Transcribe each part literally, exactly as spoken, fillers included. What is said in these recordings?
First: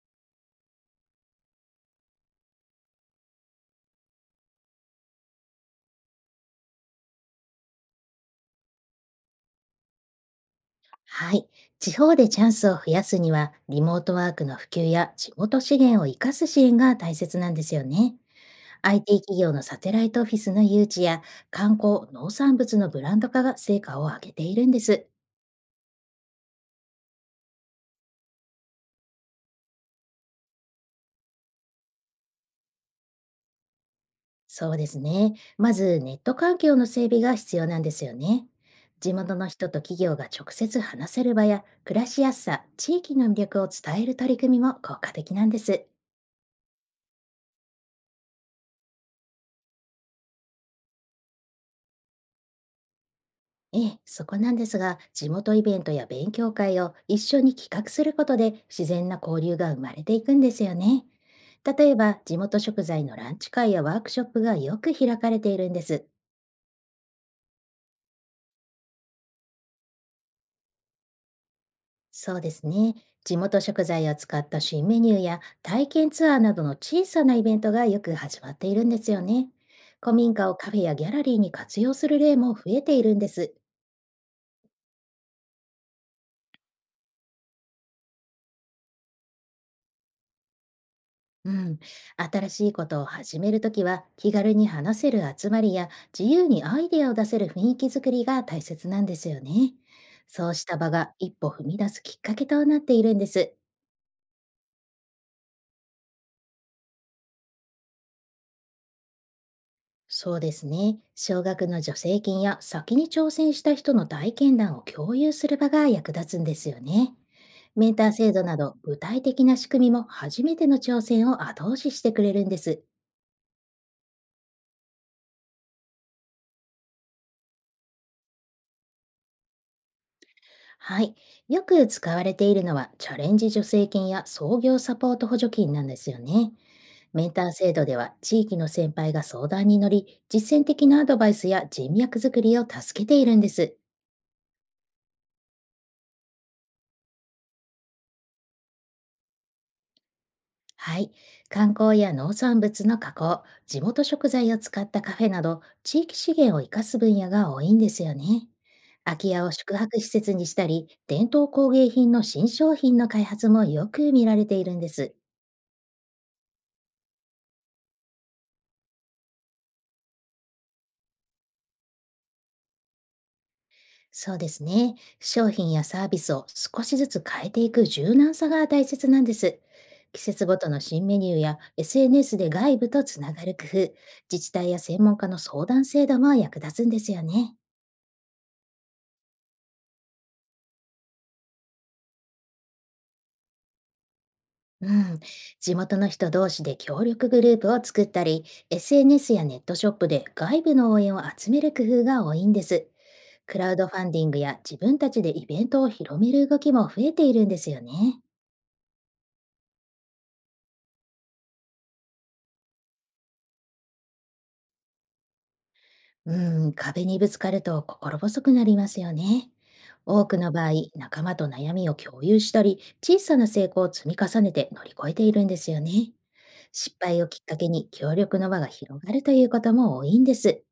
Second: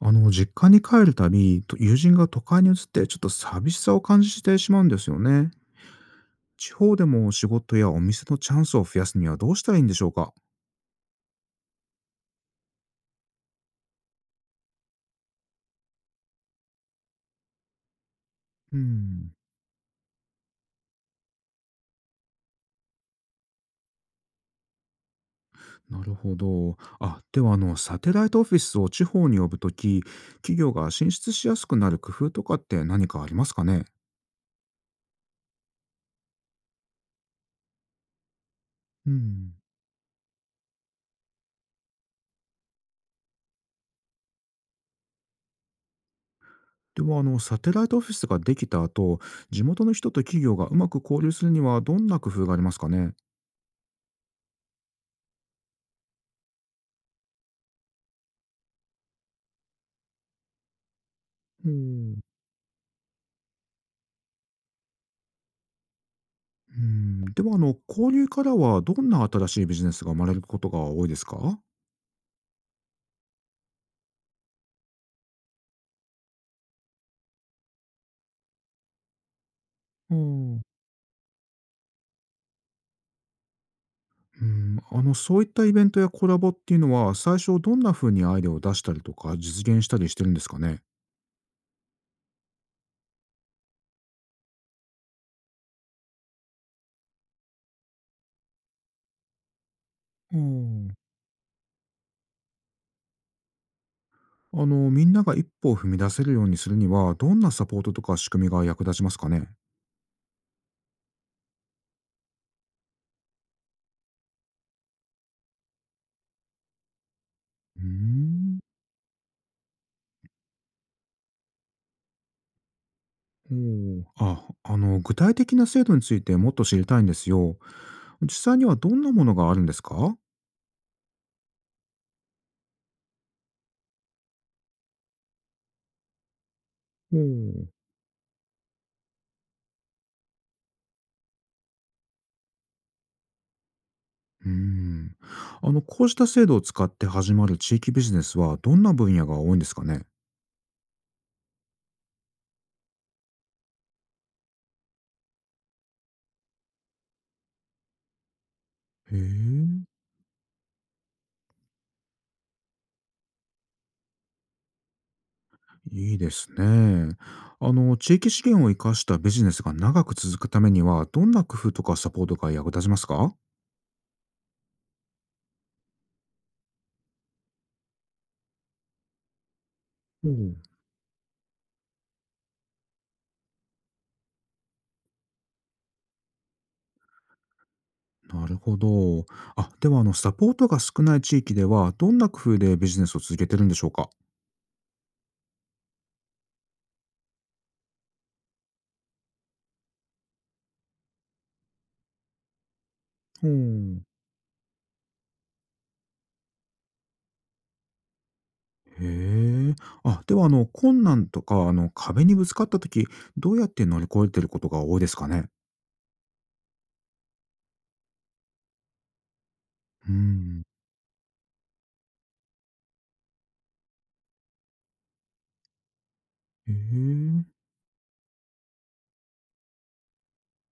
あの、実家に帰るたび、と友人が都会に移ってちょっと寂しさを感じてしまうんですよね。地方でも仕事やお店のチャンスを増やすにはどうしたらいいんでしょうか？はい。地方でチャンスを増やすには、リモートワークの普及や地元資源を生かす支援が大切なんですよね。う アイティー ん、企業のサテライトオフィスの誘致や、観光、農産物のブランド化が成果を上げているんです。なるほど。あ、ではあの、サテライトオフィスを地方に呼ぶとき、企業が進出しやすくなる工夫とかって何かありますかね？そうですね。まず、ネット環境の整備が必要なんですよね。う地元のん。人と企業が直接話せる場や、暮らしやすさ、地域の魅力を伝える取り組みも効果的なんです。ではあの、サテライトオフィスができた後、地元の人と企業がうまく交流するにはどんな工夫がありますかね？ええ、そこなんですが、地元イベントや勉強会を一緒に企画することで自然な交流が生まれていくんですよね。う例えば、ん。地元食材のランチ会やワークショップがよく開かれているんです。うん、ではあの、交流からはどんな新しいビジネスが生まれることが多いですか？そうですね。地元食材を使った新メニューや体験ツアーなどの小さなイベントがよく始まっているんですよね。う古民家ん。をうカフェやギャラリーに活用する例も増えているんです。ん、あの、そういったイベントやコラボっていうのは、最初どんな風にアイデアを出したりとか、実現したりしてるんですかね？うん、新しいことを始めるときは、気軽に話せる集まりや自由にアイデアを出せる雰囲気づくりが大切なんですよね。うそうしたん。場が一歩踏み出すきっかけとなっているんです。あの、みんなが一歩を踏み出せるようにするには、どんなサポートとか仕組みが役立ちますかね？そうですね。少額の助成金や先に挑戦した人の体験談を共有する場が役立つんですよね。うーメンター制度なん、ど具体的な仕組みも、初めての挑戦を後押ししてくれるんです。おお、あ、あの、具体的な制度についてもっと知りたいんですよ。実際にはどんなものがあるんですか？おお。はい。よく使われているのは、チャレンジ助成金や創業サポート補助金なんですよね。メンター制度では、地域の先輩が相談に乗り、実践的なアドバイスや人脈づくりを助けているんです。うーん。あの、こうした制度を使って始まる地域ビジネスは、どんな分野が多いんですかね？はい。観光や農産物の加工、地元食材を使ったカフェなど、地域資源を生かす分野が多いんですよね。へ空き家を宿え、泊施設にしたり、伝統工芸品の新商品の開発もよく見られているんです。いいですね。あの、地域資源を生かしたビジネスが長く続くためには、どんな工夫とかサポートが役立ちますか？そうですね。商品やサービスを少しずつ変えていく柔軟さが大切なんです。季お節う。ごとの新メニューや エスエヌエス で外部とつながる工夫、自治体や専門家の相談制度も役立つんですよね。なるほど。あ、ではあの、サポートが少ない地域では、どんな工夫でビジネスを続けてるんでしょうか？うん。地元の人同士で協力グループを作ったり、エスエヌエス やネットショップで外部の応援を集める工夫が多いんです。おクラウドフう。ァンディングや自分たちでイベントを広める動きも増えているんですよね。へえ。あ、ではあの、困難とか、あの、壁にぶつかった時、どうやって乗り越えてることが多いですかね？うーん、壁にぶつかると心細くなりますよね。う多くのん。場合、仲間と悩みを共有したり、小さな成功を積み重ねて乗り越えているんですよね。へ失敗をきえ。っかけに協力の輪が広がるということも多いんです。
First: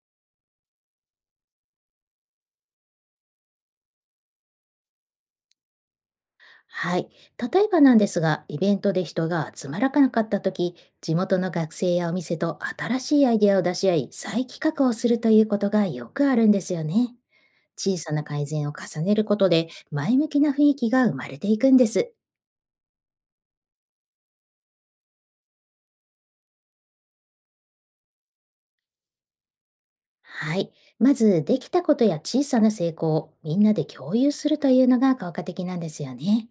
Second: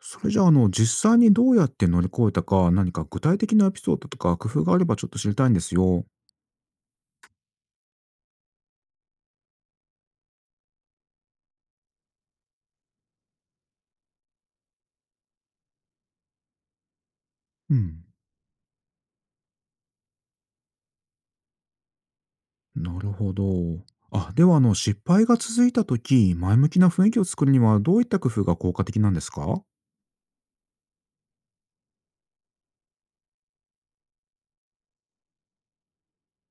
それじゃあ、あの、実際にどうやって乗り越えたか、何か具体的なエピソードとか工夫があればちょっと知りたいんですよ。はい。例えばなんですが、イベントで人が集まらなかったとき、地元の学生やお店と新しいアイデアを出し合い、再企画をするということがよくあるんですよね。う小ん。さな改善を重ねることで、前向きな雰囲気が生まれていくんです。なるほど。あ、ではあの、失敗が続いた時、前向きな雰囲気を作るにはどういった工夫が効果的なんですか？はい。まず、できたことや小さな成功をみんなで共有するというのが効果的なんですよね。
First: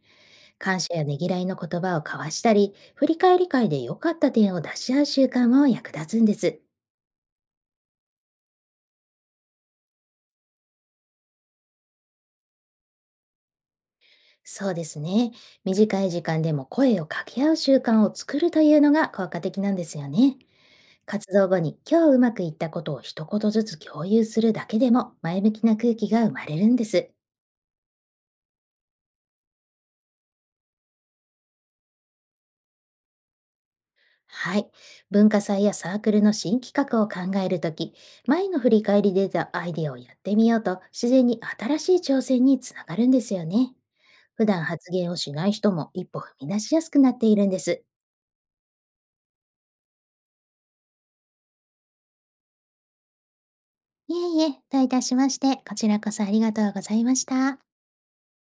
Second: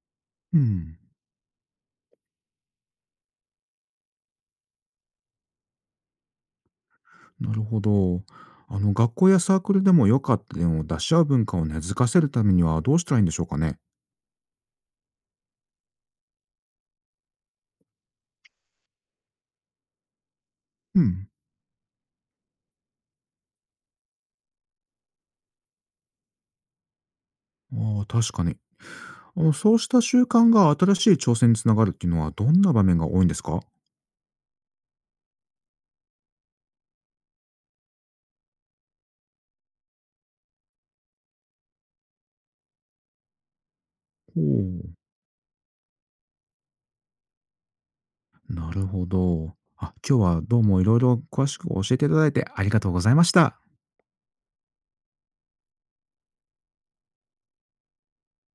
う感謝ん。やねぎらいの言葉を交わしたり、振り返り会で良かった点を出し合う習慣も役立つんです。なるほど。あの、学校やサークルでも良かった点を出し合う文化を根付かせるためにはどうしたらいいんでしょうかね？そうですね。短い時間でも声を掛け合う習慣を作るというのが効果的なんですよね。うん。活動後に、今日うまくいったことを一言ずつ共有するだけでも前向きな空気が生まれるんです。ああ、確かに。あのそうした習慣が新しい挑戦につながるっていうのはどんな場面が多いんですか？ほはい。文化祭やサークルの新企画を考えるとき、前の振り返りで出たアイデアをやってみようと、自然に新しい挑戦につながるんですよね。普段う、発言をしない人も一歩踏み出しやすくなっているんです。なるほど。あ、今日はどうもいろいろ詳しく教えていただいてありがとうございました。いえいえ、どういたしまして、こちらこそありがとうございました。